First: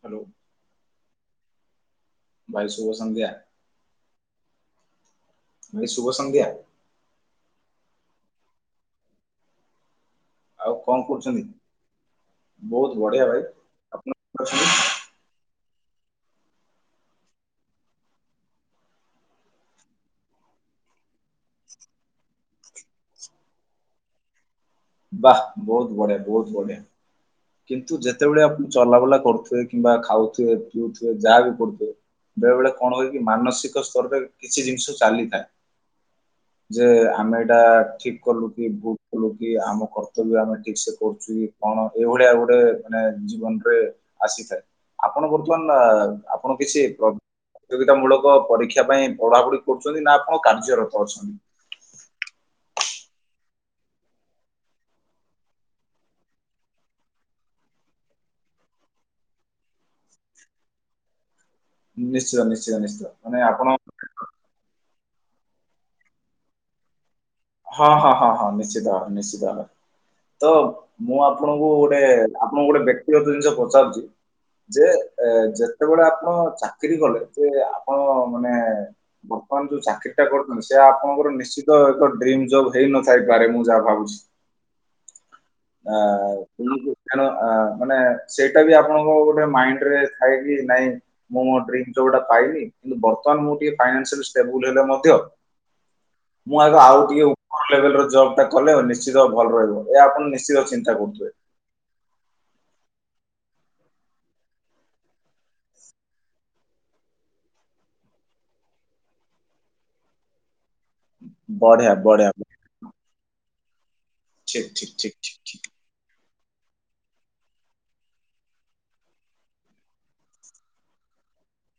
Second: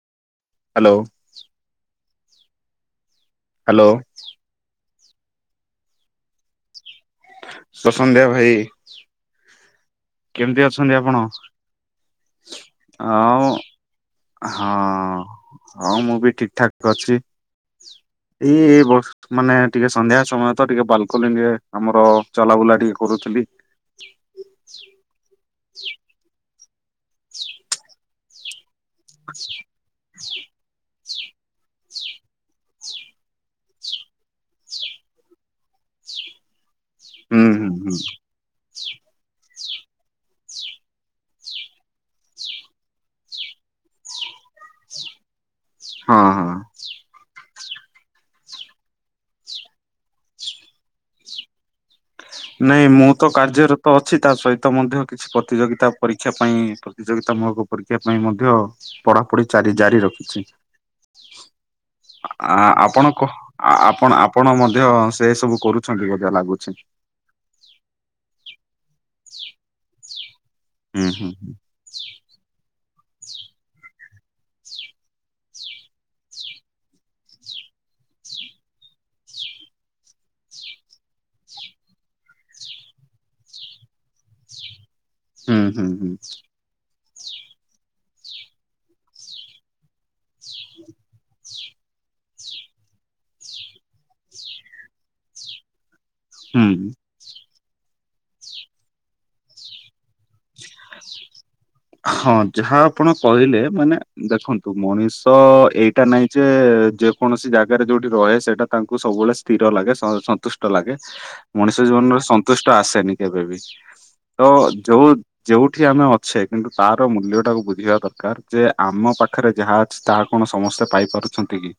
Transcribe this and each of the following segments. Hello. Hello. ଭାଇ ଶୁଭ ସନ୍ଧ୍ୟା। ହ୍ୟାଲୋ। ଭାଇ ଶୁଭ ସନ୍ଧ୍ୟା। ଶୁଭସନ୍ଧ୍ୟା ଭାଇ। କେମିତି ଆଉ ଅଛନ୍ତି କଣ ଆପଣ? କରୁଛନ୍ତି? ବହୁତ ବଢିଆ ଭାଇ ହଉ ଅଛନ୍ତି? ହଁ। ହଁ ମୁଁ ବି ଠିକ୍ ଠାକ୍ ଅଛି। ଏଇ ବ ମାନେ ଟିକେ ସନ୍ଧ୍ୟା ସମୟ ତ ଟିକେ ବାଲକୋନି ରେ ଆମର ଚଲାବୁଲା ଟିକେ କରୁଥିଲି। ବା ବହୁତ୍ ବଢିଆ ବହୁତ ବଢିଆ, କିନ୍ତୁ ଯେତେବେଳେ ଆପ ଚଲାବୁଲା କରୁଥିବେ କିମ୍ବା ଖାଉଥିବେ ପିଉ ଯାହା ବି କରୁଥିବ ବେଳେ ବେଳେ କଣ ହୁଏ କି ମାନସିକ ସ୍ତରରେ କିଛି ଜିନିଷ ଚାଲିଥାଏ। [unintelligible] ଯେ ଆମେ ହୁଁ ଏଇଟା ହୁଁ ହୁଁ ଠିକ୍ କଲୁ କି ଭୁଲ୍ କଲୁ କି ଆମକୁ କର୍ତ୍ତବ୍ୟ ଆମେ ଠିକ୍ ସେ କରୁଛୁ କଣ ଏଇଭଳିଆ ଗୋଟେ ମାନେ ଜୀବନରେ ଆସିଥାଏ। ଆପଣ ବର୍ତ୍ତମାନ ହଁ ହଁ। ଆପଣ କିଛି ପ୍ରତିଯୋଗିତା ମୂଳକ ପରୀକ୍ଷା ପାଇଁ ପଢ଼ାପଢ଼ି କରୁଛନ୍ତି ନା ଆପଣ କାର୍ଯ୍ୟରତ ଅଛନ୍ତି? ନାଇଁ ମୁଁ ତ କାର୍ଯ୍ୟରତ ଅଛି ତା ସହିତ ମଧ୍ୟ କିଛି ପ୍ରତିଯୋଗିତା ପରୀକ୍ଷା ପାଇଁ ପ୍ରତିଯୋଗିତାମୂଳକୁ ପରୀକ୍ଷା ପାଇଁ ମଧ୍ୟ ପଢ଼ାପଢ଼ି ଚାରି ଜାରି ରଖିଛି। [inaudible] ନିଶ୍ଚିତ ଆ ନିଶ୍ଚିତ ନିଶ୍ଚିତ ଆପଣ କ ମାନେ ଆପଣ ଆପଣ ମଧ୍ୟ ଏସବୁ କରୁଛନ୍ତି ବୋଧେ ଲାଗୁଛି। ହଁ ହଁ ହଁ ହଁ ନିଶ୍ଚିତ ଭାବରେ ନିଶ୍ଚିତ ଭାବରେ। ତ ହୁଁ ମୁଁ ହୁଁ ଆପଣଙ୍କୁ ଗୋଟେ ଆପଣଙ୍କୁ ଗୋଟେ ବ୍ୟକ୍ତିଗତ ଜିନିଷ ପଚାରୁଛି। ଯେ ଯେତେବେଳେ ଆପଣ ଚାକିରି କଲେ ଯେ ଆପଣ ମାନେ ବର୍ତ୍ତମାନ ଯୋଉ ଚାକିରିଟା କରୁଛନ୍ତି ସେ ଆପଣଙ୍କର ନିଶ୍ଚିତ ଏକ ଡ୍ରିମ୍ ଜବ୍ ହେଇ ନଥାଇପାରେ ମୁଁ ଯାହା ଭାବୁଛି ହୁଁ ହୁଁ ହୁଁ ଆଁ ତେଣୁ ମାନେ ସେଇଟା ବି ଆପଣଙ୍କ ଗୋଟେ ମାଇଣ୍ଡ୍ ରେ ଥାଏ କି ନାଇଁ ମୁଁ ମୋ ଡ୍ରିମ୍ ଜବ୍ ଟା ପାଇନି କିନ୍ତୁ ବର୍ତ୍ତମାନ ମୁ ଟିକେ ଫାଇନନ୍ସିଆଲ ଷ୍ଟେବୁଲ୍ ହେଲେ ମଧ୍ୟ ମୁଁ ଆଗ ହୁଁ। ଆଉ ଟିକେ ଉପରୁ ଲେଭେଲ୍ ଜବ ଟା କଲେ ନିଶ୍ଚିତ ଭଲ ରହିବ ଏହା ଆପଣ ନିଶ୍ଚିତ ଚିନ୍ତା କରୁଥିବେ। ହଁ ଯାହା ଆପଣ କହିଲେ ମାନେ ଦେଖନ୍ତୁ ମଣିଷ ଏଇଟା ନାଇଁ ଯେ ଯେ କୌଣସି ଜାଗାରେ ଯୋଉଠି ରହେ ସେଇଟା ତାଙ୍କୁ ସବୁବେଳେ ସ୍ଥିର ଲାଗେ ସନ୍ତୁଷ୍ଟ ତ ଲାଗେ ମଣିଷ ବଢିଆ ଜୀବନରେ ବଢିଆ ସନ୍ତୁଷ୍ଟ ଆସେନି କେବେବି। ତ ଠିକ୍ ଠିକ୍ ଯୋଉ ଠିକ୍ ଠିକ୍ ଠିକ୍ ଯେଉଠି ଆମେ ଅଛେ କିନ୍ତୁ ତାର ମୂଲ୍ୟଟାକୁ ବୁଝିବା ଦରକାର ଯେ ଆମ ପାଖରେ ଯାହା ଅଛି ତାହା କଣ ସମସ୍ତେ ପାଇପାରୁଛନ୍ତି? [unintelligible]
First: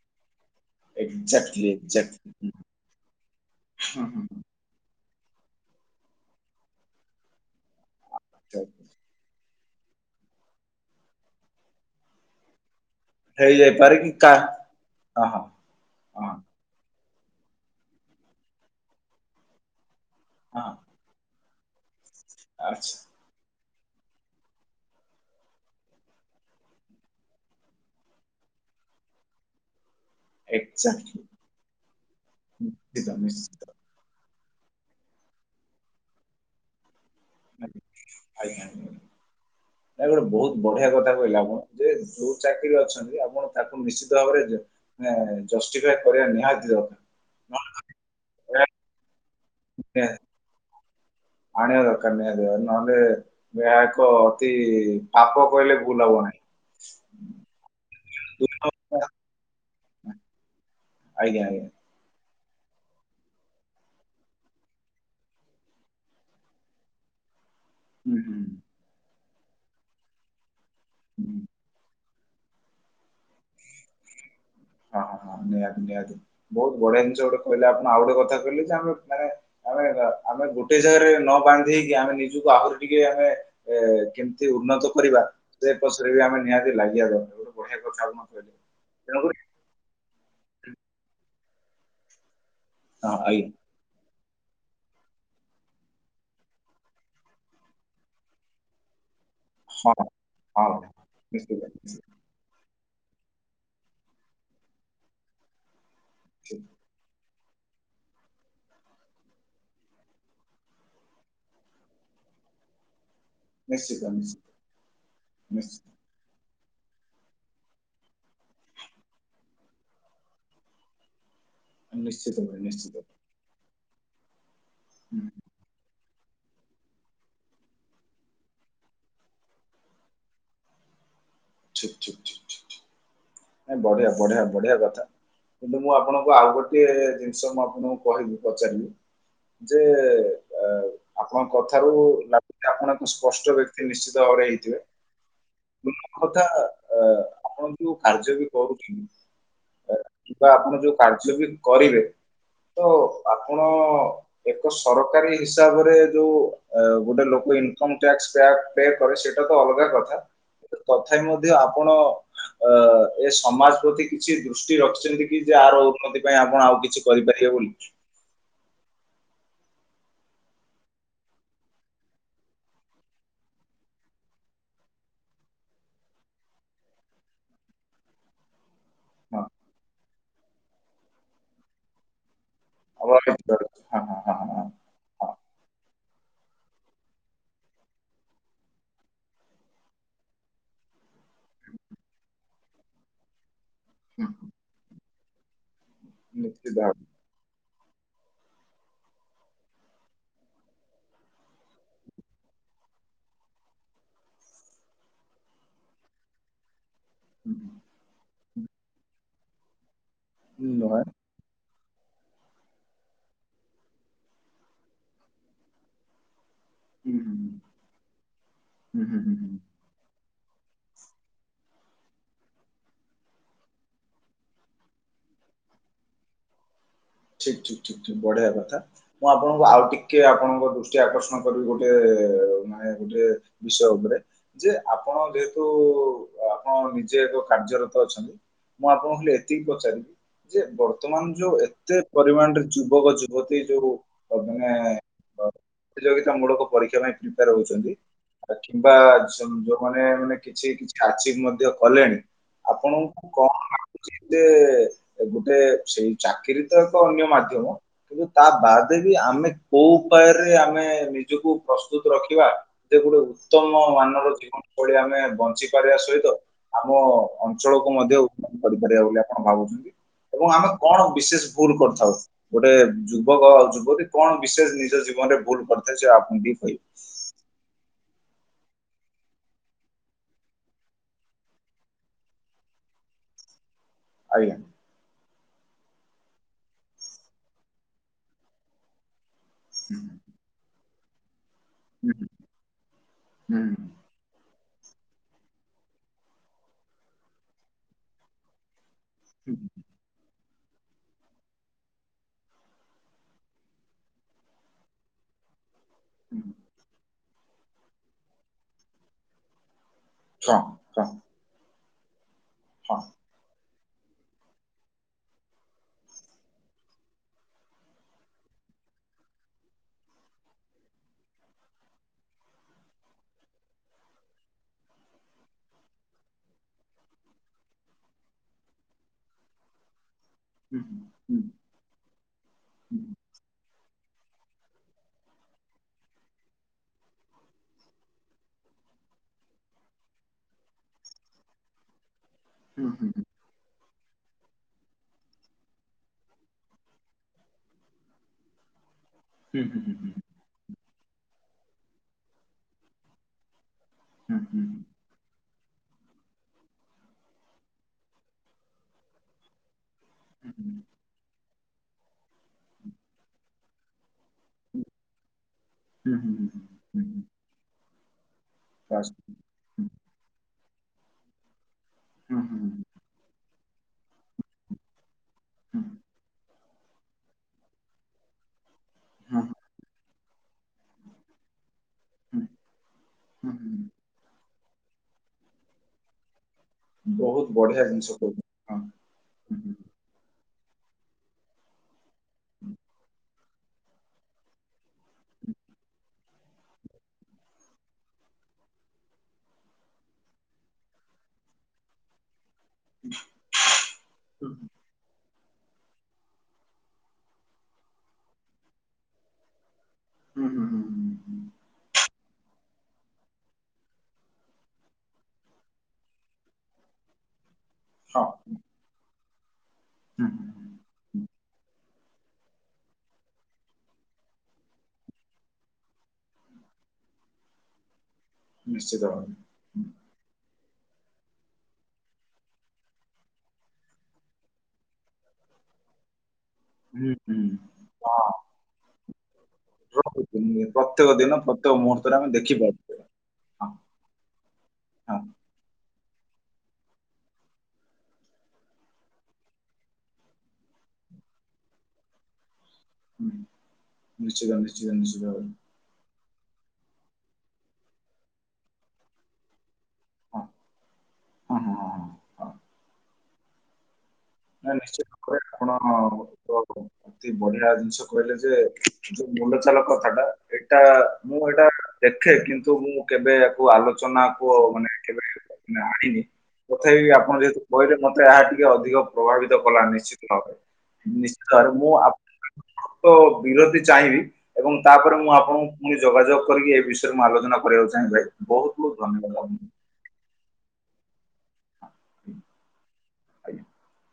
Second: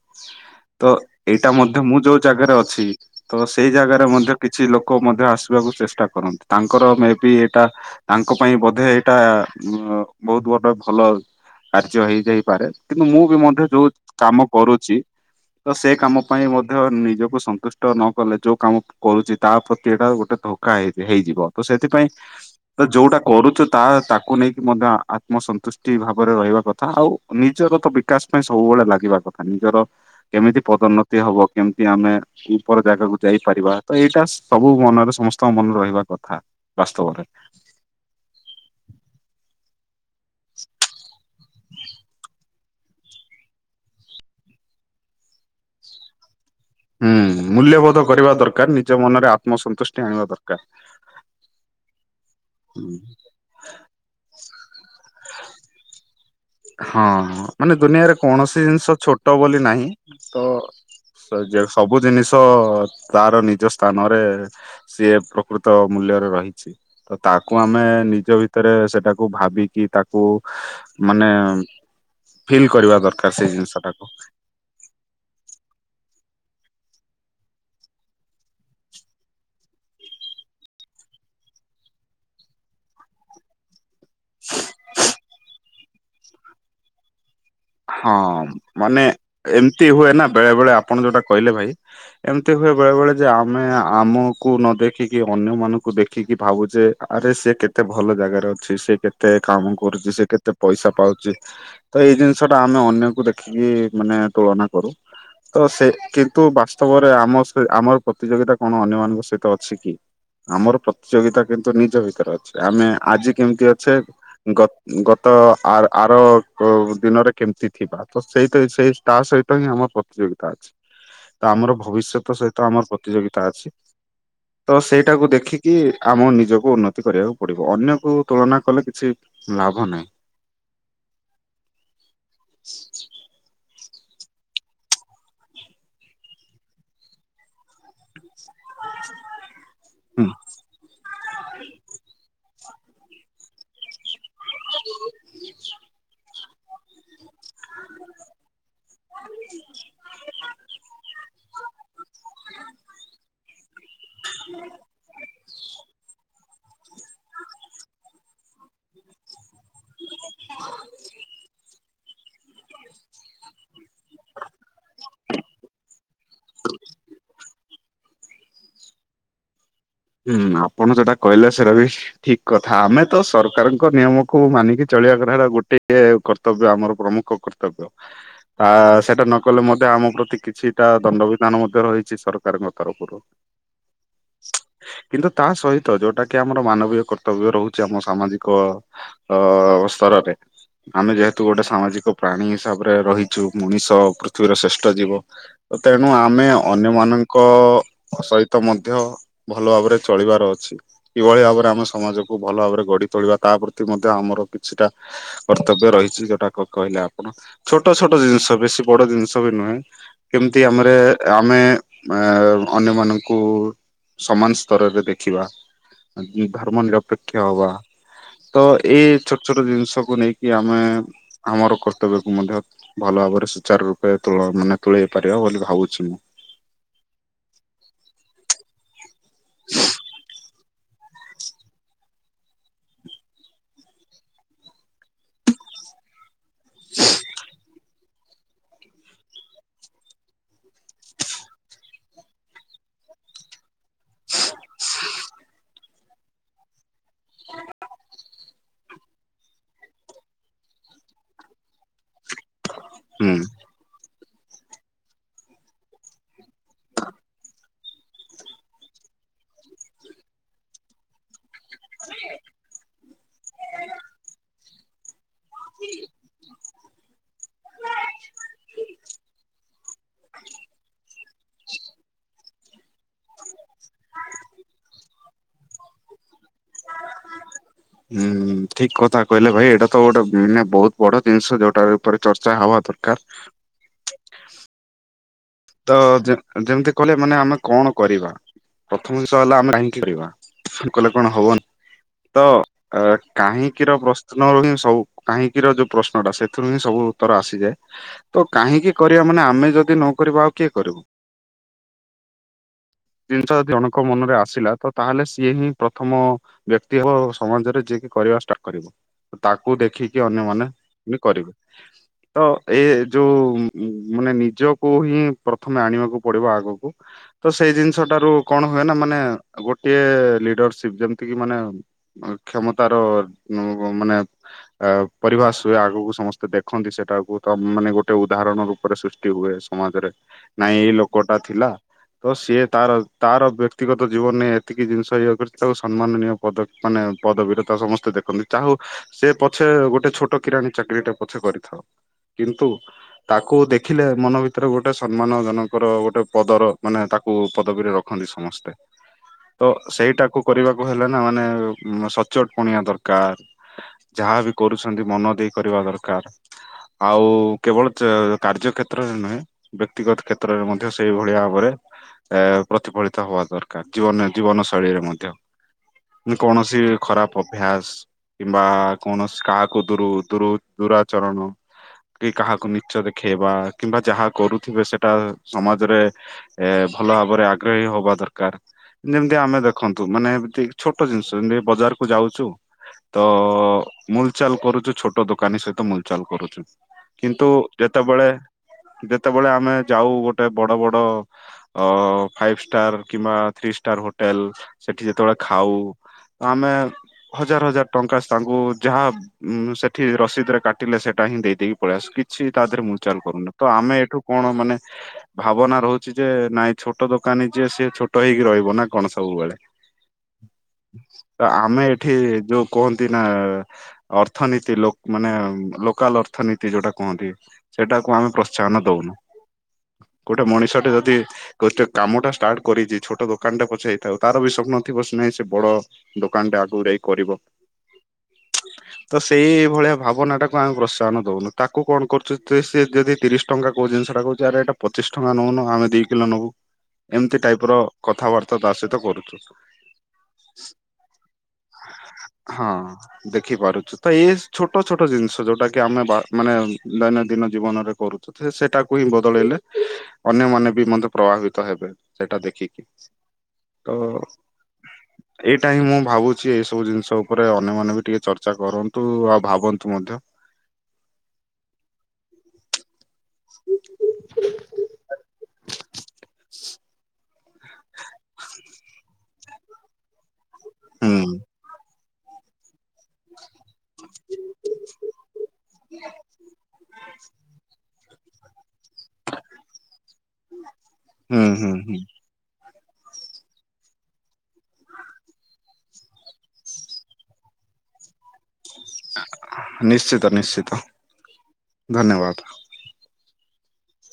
ତ ଏଇଟା ଏକ୍ସାକ୍ଟଲି ମଧ୍ୟ ମୁଁ ଯୋଉ ଜାଗାରେ ଅଛି ତ ସେଇ ଜାଗାରେ ମଧ୍ୟ ଏକ୍ସାକ୍ଟଲି କିଛି ଲୋକ ମ [unintelligible] ତ ଆସିବାକୁ ଚେଷ୍ଟା କରନ୍ତି ତାଙ୍କର ମେ ବି ଏଇଟା ତାଙ୍କ ପାଇଁ ବୋଧେ ଏଇଟା ଉମ୍ ବହୁତ ବଡ ଭଲ କାର୍ଯ୍ୟ ହେଇଯାଇପାରେ। କିନ୍ତୁ ମୁଁ ବି ମଧ୍ୟ ଯୋଉ ହେଇଯାଇପାରେ କି କା କାମ କରୁଛି ହଁ ତ ସେ କାମ ହଁ ହଁ ପାଇଁ ମଧ୍ୟ ନି [unintelligible] ନିଜକୁ ସନ୍ତୁଷ୍ଟ ନ କଲେ ଯୋଉ କାମ କରୁଛି ତା ପ୍ରତି ଏଇଟା ଗୋଟେ ଧୋକା ହଁ ହେଇ ହେଇଯିବ ତ ସେଥିପାଇଁ ତ ଆଚ୍ଛା ଯୋଉଟା କରୁଛୁ ତା ତାକୁ କୁ ନେଇକି ମଧ୍ୟ ଆତ୍ମସନ୍ତୁଷ୍ଟି ଭାବରେ ରହିବା କଥା ଆଉ ନିଜଗତ ବିକାଶ ପାଇଁ ସବୁବେଳେ ଲାଗିବା କଥା। ନିଜର କେମିତି ପଦୋନ୍ନତି ଏକ୍ଜାକ୍ଟଲି ହବ କେମିତି ଆମେ ଉପର ନିଶ୍ଚିତ ଜାଗାକୁ ନିଶ୍ଚିତ। ଯାଇପାରିବା ତ ଏଇଟା ସବୁ ମନରେ ସମସ୍ତଙ୍କ ମନରେ ରହିବା କଥା ବାସ୍ତବରେ। ଆଜ୍ଞା। ନା ଗୋଟେ ବହୁତ ବଢିଆ କଥା କହିଲା ଆପଣ ଯେ ଯୋଉ ଚା [unintelligible] ଅଛନ୍ତି ଆପଣ ତାକୁ ନିଶ୍ଚିତ ଭାବରେ ମାନେ ଜଷ୍ଟିଫାଏ କରିବା ନିହାତି ଦରକାର ହୁଁମ୍ ମୂଲ୍ୟବୋଧ କରିବା ଦରକାର ନିଜ ମନରେ ଆତ୍ମସନ୍ତୁଷ୍ଟି ଆଣିବା ଦରକାର। ଆଣିବାର [unintelligible] ନହେଲେ ଏହା ଏକ ଅତି ପାପ କହିଲେ ଭୁଲ ହବ ନାହିଁ। ହଁ ମାନେ ଦୁନିଆରେ କୌଣସି ଜିନିଷ ଛୋଟ ବୋଲି ନାହିଁ ତ ସ ଆଜ୍ଞା ଯୋ ଆଜ୍ଞା ସବୁ ଜିନିଷ ତ ତାର ନିଜ ସ୍ଥାନରେ ସିଏ ପ୍ରକୃତ ମୂଲ୍ୟରେ ରହିଛି ତ ତାକୁ ତ ତାକୁ ଆମେ ହୁଁ ନିଜ ହୁଁ ଭିତରେ ସେଟାକୁ ଭାବିକି ତାକୁ ମାନେ ହୁଁ। ଫିଲ୍ କରିବା ଦରକାର ସେଇ ଜିନିଷ ଟାକୁ ହୁମ୍। ହ ହ ହଁ ନିହାତି ନିହାତି ବହୁତ ବଢ଼ିଆ ଜିନିଷ ଗୋଟେ କହିଲେ ଆପଣ ଆଉ ଗୋଟେ କଥା କହିଲେ ଯେ ଆମେ ମାନେ ଆମେ ଆମେ ଗୋଟେ ଜାଗାରେ ନ ବାନ୍ଧେଇକି ଆମେ ନିଜକୁ ଆହୁରି ଟିକେ ଆମେ ଏ କେମିତି ଉନ୍ନତ କରିବା ସେ ପଛରେ ବି ଆମେ ନିହାତି ଲାଗିବା ଦ [unintelligible] ହଁ ମାନେ ଏମିତି ହୁଏ ନା ବେଳେ ବେଳେ ଆପଣ ଯୋଉଟା କହିଲେ ଭାଇ ଏମ୍ [unintelligible] ହୁଏ ହଁ ବେଳେବେଳେ ଯେ ଆଜ୍ଞା ଆମେ ଆମକୁ କୁ ନ ଦେଖିକି ଅନ୍ୟ ମାନଙ୍କୁ ଦେଖିକି ଭାବୁଛେ ଆରେ ସେ କେତେ ଭଲ ଜାଗାରେ ଅଛି ସେ କେତେ କେତେ କାମ ହଁ। କରୁଛି ସେ କେତେ ହଁ ପଇସା ଭାଇ ପାଉଛି ନିଶ୍ଚିତ ତ ଏଇ ଜିନି ଆମେ ଅନ୍ୟକୁ ଦେଖିକି ମାନେ ତୁଳନା କରୁ ତ ସେ କିନ୍ତୁ ବାସ୍ତବରେ ଆମ ଆମର ପ୍ରତିଯୋଗିତା କଣ ଅନ୍ୟମାନଙ୍କ ସହିତ ଅଛି କି? ଆମର ପ୍ରତିଯୋଗିତା କିନ୍ତୁ ନିଜ ଭିତରେ ଅଛି ଆମେ ଆଜି। କେମିତି ଅଛେ ନିଶ୍ଚିତ ନିଶ୍ଚିତ ଗ ଗତ ଆ ନିଶ୍ଚିତ ଆର ଅ ଦିନରେ। କେମିତି ଥିବା ତ ସେଇ ସେଇ ତା ସହିତ ହିଁ ଆମର ପ୍ରତିଯୋଗିତା ଅଛି। ତ ଆମର ନିଶ୍ଚିତ ନିଶ୍ଚିତ ଭବିଷ୍ୟତ ଭାଇ ସହିତ ଆମର ନିଶ୍ଚିତ ପ୍ରତିଯୋଗିତା ଅଛି। ତ ସେଇଟାକୁ ହୁଁ ଦେଖିକି। ଆମ ନିଜକୁ ଉନ୍ନତି କରିବାକୁ ପଡିବ ଅନ୍ୟକୁ ତୁଳନା କଲେ କିଛି ଲାଭ ନାହିଁ। ଠିକ୍ ଠିକ୍ ଠିକ୍ ଠିକ୍ ଠିକ୍ ଠିକ୍। ବଢିଆ ବଢିଆ ବଢିଆ କଥା କିନ୍ତୁ ମୁଁ ଆପଣଙ୍କୁ ଆଉ ଗୋଟେ ଜିନିଷ ମୁଁ ଆପଣଙ୍କୁ କହିବି। ପଚାରିବି ଯେ ଏ ଆପଣଙ୍କ କଥାରୁ ଲା ଯେ ଆପଣ ଏକ ସ୍ପଷ୍ଟ ବ୍ୟକ୍ତି ନିଶ୍ଚିତ ଭାବରେ ହେଇଥିବେ। [unintelligible] କଥା ଆ, ଆପଣ ଯୋଉ କାର୍ଯ୍ୟ ବି କରୁଛନ୍ତି ଏ କିବା ଆପଣ ଯୋଉ କାର୍ଯ୍ୟ ବି କରିବେ। ତ ଆପଣ ଏକ ସରକାରୀ ହିସାବରେ ଯୋଉ ଏ ଗୋଟେ ଲୋ କୁ ଇନକମ୍ ଟ୍ୟାକ୍ସ ଟା ପେ କରେ ସେଇଟା ତ ଅଲଗା କଥା। ତଥାପି ମଧ୍ୟ ଆପଣ ଅ, ଏ ସମାଜ ପ୍ରତି କିଛି ଦୃଷ୍ଟି ରଖିଛନ୍ତି କି ଯେ ଆର ଉନ୍ନତି ପାଇଁ ଆପଣ ଆଉ କିଛି କରିପାରିବେ। ବୋଲ ଛୁ ହୁଁ, ଆପଣ ସେଟା କହିଲେ ସେଟା ବି ଠିକ କଥା। ଆମେ ତ ସରକାରଙ୍କ ନିୟମକୁ ମାନିକି ଚ ଚଳିବା କଥା ସେଟା ଗୋଟେ ଏ କର୍ତ୍ତବ୍ୟ ଆମର ପ୍ରମୁଖ କର୍ତ୍ତବ୍ୟ। ଆ, ସେଟା ନ ହଁ, କଲେ ମଧ୍ୟ ଆମ ପ୍ରତି କିଛିଟା ଦଣ୍ଡବିଧାନ ମଧ୍ୟ ରହିଚି। ସର କାରଙ୍କ ତରଫରୁ। ଅବହେଳିତ ରହିଛି। ହଁ ହଁ ହଁ ହଁ ହଁ, କିନ୍ତୁ ହଁ, ତା ସହିତ ଯୋଉଟା କି ଆମର ମାନବୀୟ କର୍ତ୍ତବ୍ୟ ରହୁଚି। ଆମ ସାମାଜିକ ଅ, ଅସ ସ୍ତରରେ। ଆମେ ଯେହେତୁ ଗୋଟେ ସାମାଜିକ ପ୍ରାଣୀ ହିସାବରେ ରହିଚୁ। ମଣିଷ ପୃଥିବୀର ଶ୍ରେଷ୍ଠ ଜୀବ। ତ ତେ ଣୁ ଆମେ ନିଶ୍ଚିତ ଭାବରେ। ଅନ୍ୟମାନଙ୍କ ସହିତ ମଧ୍ୟ ଭଲ ଭାବରେ ଚଳିବାର ଅଛି। କିଭଳି ଭାବରେ ଆମେ ସମାଜକୁ ଭଲ ଭାବରେ ଗଢି ତୋଳିବା ତା ପ୍ରତି ମଧ୍ୟ ଆମ ର କିଛିଟା କର୍ତ୍ତବ୍ୟ ରହିଛି। ଯୋଉଟାକ କହିଲେ ଆପଣ ହୁଁ, ହୁଁ। ଛୋଟ ଛୋଟ ଜିନିଷ ବେଶୀ ବଡ ଜିନିଷ ବି ନୁହେଁ। କେମିତି ଆମରେ ନୁହେଁ ଅ, ଆମେ ଏ, ଅନ୍ୟମାନଙ୍କୁ ସମାନ ସ୍ତରରେ ଦେଖିବା ଅ, ଧର୍ମ ହୁଁ ନିରପେକ୍ଷ ହବା। ହୁଁ ତ ହୁଁ ଏଇ ଛୋଟ ହୁଁ ଛୋଟ ଜିନିଷ କୁ ନେଇକି ଆମେ ଆମର କର୍ତ୍ତବ୍ୟକୁ ମଧ୍ୟ ଭଲ ଭାବରେ ସୁଚାର ରୂପେ ତୁଳ ମାନେ ତୁଳେଇ ପାରିବା ବୋଲି ଭାବୁଛି ମୁଁ। ଠିକ, ଠିକ, ଠିକ, ଠିକ ବଢିଆ କଥା। ମୁଁ ଆପଣଙ୍କୁ ଆଉ ଟିକେ ଆପଣଙ୍କ ଦୃଷ୍ଟି ଆକର୍ଷଣ କରିବି ଗୋଟେ ଏ ମାନେ ଗୋଟେ ବିଷୟ ଉପରେ। ଯେ ଆପଣ ଯେହେତୁ ଓ ଆପଣ ନିଜେ ଏକ କାର୍ଯ୍ୟର ତ ଅଛନ୍ତି। ମୁଁ ଆପଣଙ୍କୁ ଖାଲି ଏତିକି ପଚାରିବି ଯେ ବର୍ତ୍ତମାନ ଯୋଉ ଏତେ ପରିମାଣରେ ଯୁବକ ଯୁବତୀ ଯୋଉ ଅ, ମାନେ ପ୍ରତିଯୋଗିତା ମୂଳକ ପରୀକ୍ଷା ପାଇଁ ପ୍ରିପେୟାର୍ ହଉଛନ୍ତି କିମ୍ବା ଯୋ ଯୋଉମାନେ ମାନେ ମାନେ କିଛି କିଛି ଆଚିଭ ମଧ୍ୟ କଲେଣି। ଆପଣଙ୍କୁ ହୁଁ କଣ ଲାଗୁଚି ଯେ ଗୋଟେ ସେଇ ଚାକିରି ସେ ଏକ ଅନ୍ୟ ମାଧ୍ୟମ। କିନ୍ତୁ ତା ବାଦେ ବି ଆମେ କୋଉ ଉପାୟରେ ଆମେ ନିଜକୁ ପ୍ରସ୍ତୁତ ରଖିବା ଯେ ଗୋଟେ ଉତ୍ତମ ମାନର ଜୀବନ ଶୈଳୀ ଆମେ ବଞ୍ଚି ପାରିବା ସହିତ ଆମ ଅଞ୍ଚଳକୁ ମଧ୍ୟ ଉନ୍ନତି କରିପାରିବା ବୋଲି ଆପଣ ଭାବୁଚନ୍ତି। ଏବଂ ଆମେ କଣ ବିଶେଷ ଭୁଲ କରିଥାଉ। ଗୋଟେ ଯୁବକ ଆଉ ଯୁବତୀ କଣ ବିଶେଷ ନିଜ ଜୀବନରେ ଭୁଲ କରିଥାଏ। ସେ ଆପଣ ବି ହୋଇ ହୁଁ, ଠିକ କଥା କହିଲେ ଭାଇ। ଏଇଟା ତ ଗୋଟେ ଉଁ, ମାନେ ବହୁତ ବଡ ଜିନିଷ। ଯୋଉଟା ଉପରେ ଚର୍ଚ୍ଚା ହବା ଦରକାର। ଆଜ୍ଞା। ତ ଯେ-ଯେମିତି କହିଲେ ମାନେ ଆମେ କଣ କରିବା? ପ୍ରଥମେ ତ ହେଲା ଆମେ କାହିଁକି ଆଜ୍ଞା କରିବା? କଲେ କଣ ହବନି? ତ ଅ, କାହିଁକିର ପ୍ରଶ୍ନ ର ହିଁ ହଉ, କାହିଁକି ର ଯୋଉ ପ୍ରଶ୍ନଟା ସେଥିରୁ ହିଁ ସବୁ ଉତ୍ତର ଆସିଯାଏ। ତ କାହିଁକି କରିବା ମାନେ ଆମେ ଯଦି ନ କରିବା ଆଉ କିଏ କରିବ? ଜିନିଷ ଯଦି ଜଣଙ୍କ ମନରେ ଆସିଲା ତ ତାହେଲେ ସିଏ ହିଁ ପ୍ରଥମ ବ୍ୟକ୍ତି ହେବ। ସମାଜରେ ଯିଏକି କରିବା ଷ୍ଟାର୍ଟ କରିବ। ତାକୁ ଦେଖିକି ଅନ୍ୟମାନେ ବି କରିବେ। ତ ଏ ଯୋଉ ଉଁ, ମାନେ ନିଜକୁ ହିଁ ପ୍ରଥମେ ଆଣିବାକୁ ପଡିବ ଆଗକୁ। ତ ସେଇ ଜିନି ଷ ଟାରୁ କଣ ହୁଏ ନା ମାନେ ଗୋଟିଏ ଲିଡରସିପ୍ ଯେମିତି କି ମାନେ ଅ, କ୍ଷମତାର ର [unintelligible] ମାନେ ଅ, ପରିବାଶ ହୁଏ ଆଗକୁ ସମସ୍ତେ ଦେଖନ୍ତି ସେଟାକୁ। ତ ଉଁ, ମାନେ ଗୋଟେ ଉଦାହରଣ ରୂପରେ ସୃଷ୍ଟି ହୁଏ ସମାଜରେ। ନାଇଁ ଏଇ ଲୋକଟା ଥିଲା ତ ସିଏ ତାର ତାର ବ୍ୟକ୍ତିଗତ ଜୀବନରେ ଏତିକି ଜିନିଷ ଇ କରି ତାକୁ ସମ୍ମାନନୀୟ ପଦ ମାନେ ପଦବୀରତା ସମସ୍ତେ ଦେଖନ୍ତି। ଆଉ ସେ ପଛେ ଗୋଟେ ଛୋଟ କିରାଣ ଚାକିରି ଟା ପଛେ କରିଥାଉ। କିନ୍ତୁ ତାକୁ ଦେଖ ଦେଖିଲେ ମନ ଭିତରେ ଗୋଟେ ସମ୍ମାନ ଜନକର ଗୋଟେ ପଦର ମାନେ ତାକୁ ପଦବୀରେ ରଖନ୍ତି ସମସ୍ତେ ତ ସେଇଟାକୁ କରିବା ହେଲେ ନା ମାନେ ସଚଟ ପଣିଆ ଦରକାର ଯାହାବି କରୁଛନ୍ତି ମନ ଦେଇଖ କରିବା ଦରକାର ଆଉ କେବଳ କାର୍ଯ୍ୟ କ୍ଷେତ୍ରରେ ନୁହେଁ ବ୍ୟକ୍ତିଗତ କ୍ଷେତ୍ରରେ ମଧ୍ୟ ସେଇଭଳିଆ ଭାବରେ ଏ ପ୍ରତିଫଳିତ ହବା ଦରକାର ଜୀବନ ଜୀବନ ଶୈଳୀରେ ମଧ୍ୟ କୌଣସି ଖରାପ ଅଭ୍ୟାସ କିମ୍ବା କୌଣସି କାକୁ ହୁଁ, ଦୂରୁ ଦ ଦୂରାଚରଣ କି ହୁଁ, କାହାକୁ ନିଚ ଦେଖେଇବା କିମ୍ବା ଯାହା କରୁଥିବେ ସେଟା ହୁଁ, ହୁଁ, ହୁଁ, ସମାଜରେ ହୁଁ, ଏ ଭଲ ଭାବରେ ଆଗ୍ରହୀ ହବା ଦରକାର ଯେମିତି ଆମେ ଦେଖନ୍ତୁ ମାନେ ଏ ଛୋଟ ଜିନିଷ ଯେମତି ବଜାରକୁ ଯାଉଛୁ ତ ହୁଁ, ହୁଁ, ଲଚଲ କରୁ ଛୋଟ ଦୋକାନୀ ସହିତ ମୁଲଚଲ କରୁଛୁ। କିନ୍ତୁ ବହୁତ ବଢିଆ ଜିନିଷ ଯେତେବେଳେ କହୁଛନ୍ତି ଯେତେବେଳେ ହଁ ଆମେ ହୁଁ, ଯାଉ ଗୋଟେ ଗୋଟେ ବଡ ବଡ ଅ ଫାଇଭ ଷ୍ଟାର କିମ୍ବା ଥ୍ରୀ ଷ୍ଟାର ହୋଟେଲ ସେଠି ଯେତେବେଳେ ଖାଉ ତ ଆମେ ହଜାର ହଜାର ଟଙ୍କା ତାଙ୍କୁ ଯାହା ଉ ସେଠି ରସିଦ ରେ କାଟିଲେ ସେଟା ହିଁ ଦେଇଦେଇକି ପଳେଇ ଆସ କିଛି ତା ଦେହରେ ମୁଚାଲ କରୁନି ତ ଆମେ ଏଠୁ ହୁଁ, କଣ ମାନେ ଭାବନା ରହୁଚେ ନାଇଁ ଛୋଟ ଦୋକାନୀ ଯି ସିଏ ଛୋଟ ହେଇକି ରହିବ ନା କଣ ସବୁବେଳେ ହୁଁ ହୁଁ ହୁଁ ହୁଁ ତ ଆମେ ହୁଁ। ଏଠି ଯୋଉ କୁହନ୍ତି ନା ଅର୍ଥନୀତି ମାନେ ଲୋକାଲ ଅର୍ଥନୀତି ଯୋଉଟା କୁହନ୍ତି ସେଟାକୁ ହଁ ଆମେ ପ୍ରୋତ୍ସାହନ ଦୋଉନୁ। ହୁଁ, ହୁଁ, ଗୋଟେ ହୁଁ, ମଣିଷ ଟେ ଯଦି କାମ ଟା ଷ୍ଟାର୍ଟ କରିଚି ଛୋଟ ଦୋକାନ ଟା ପଛେଇଥାଉ ତାର ବି ସ୍ୱପ୍ନଥିବ ସେହିଁ ସେ ବଡ ଦୋକାନଟା ପୁରଇ କରିବ। ନିଶ୍ଚିତ ତ ଭାବରେ ସେଇ ହୁଁ, ଭଳିଆ ଭାବନା ଟା କାକୁ ପ୍ରୋତ୍ସାହନ ଦୋଉନ ତା କଣ କରୁ ସେ ଯଦି ତିରିଶ ଟାୋଉ ଜିନିଷଟା କହୁଛି ଆରେ ଏଇଟ ପଚିଶ ଟଙ୍କା ନେଉ ଆମେ ଦି କିଲୋ ନେବୁ ହୁଁ, ଏମିତି ଟାଇପ ର କଥାବାର୍ତ୍ତା ତା ସହିତ କରୁଚି। ହଁ। ପ୍ରତ୍ୟେକ ଦିନ ପ୍ରତ୍ୟେକ ମୁହୂର୍ତ୍ତରେ ଆମେ ଦେଖିପାରୁଛେ ହଁ ହଁ ଦେଖିପାରୁଚୁ ତ ଏ ଛୋଟ ଛୋଟ ହଁ ଜିନିଷ ସେ ଯୋଉକି ଆମେ ମାନେ ଦୈନନ୍ଦିନ ଜୀବନରେ କରୁଚି ସେଟାକୁ ହିଁ ବଦଳେଇଲେ ଅନ୍ୟମାନେ ବି ମତେ ପ୍ରଭାବିତ ହେବେ ସେଇଟା ଦେଖିକି। ହୁଁ, ତ ନିଶ୍ଚିତ ନିଶ୍ଚିତ ନିଶ୍ଚିତ ଭାବରେ ଏଇଟା ହିଁ ମୁଁ ଭାବୁଚି ଛି ଏଇ ସବୁ ଜିନିଷ ଉପରେ ଅନ୍ୟମାନେନ ବି ଟିକେ ଚର୍ଚ୍ଚା କରନ୍ତୁ, ଆଉ ଭାବ ମଧ୍ୟ ହଁ ହଁ ହଁ ହଁ ହଁ ନା ନିଶ୍ଚିତ କରେ ଆପଣ ଅତି ବଢିଆ ଜିନିଷ କହିଲେ ଯେ ମୁଣ୍ଡ ଚାଲ କଥାଟା ଏଇଟା ହୁଁ ମୁଁ ଏଇଟା ଦେଖେ କିନ୍ତୁ ମୁଁ କେବେ ଆଲୋଚନା କ ମାନେ କେବେ ଆଣିନି ତଥାପି ଆପଣ ଯେହେତୁ କହିଲେ ଏହା ଟିକେ ଅଧିକ ପ୍ରଭାବିତ କଲା ନିଶ୍ଚିତ ଭାବରେ ହୁଁ ନିଶ୍ଚିତ ଭାବରେ ହୁଁ ମୁଁ ହୁଁ ତ ବିରତି ଚାହିଁବି ଏବଂ ତାପରେ ମୁଁ ଆପଣଙ୍କୁ ପୁଣି ଯୋଗାଯୋଗ କରିକି ଏ ବିଷୟରେ ମୁଁ ଆଲୋଚନା କରିବାକୁ ଚାହିଁ ଭ ବୋହୁତ ନିଶ୍ଚିତ ନିଶ୍ଚିତ ଧନ୍ୟବାଦ। [inaudible]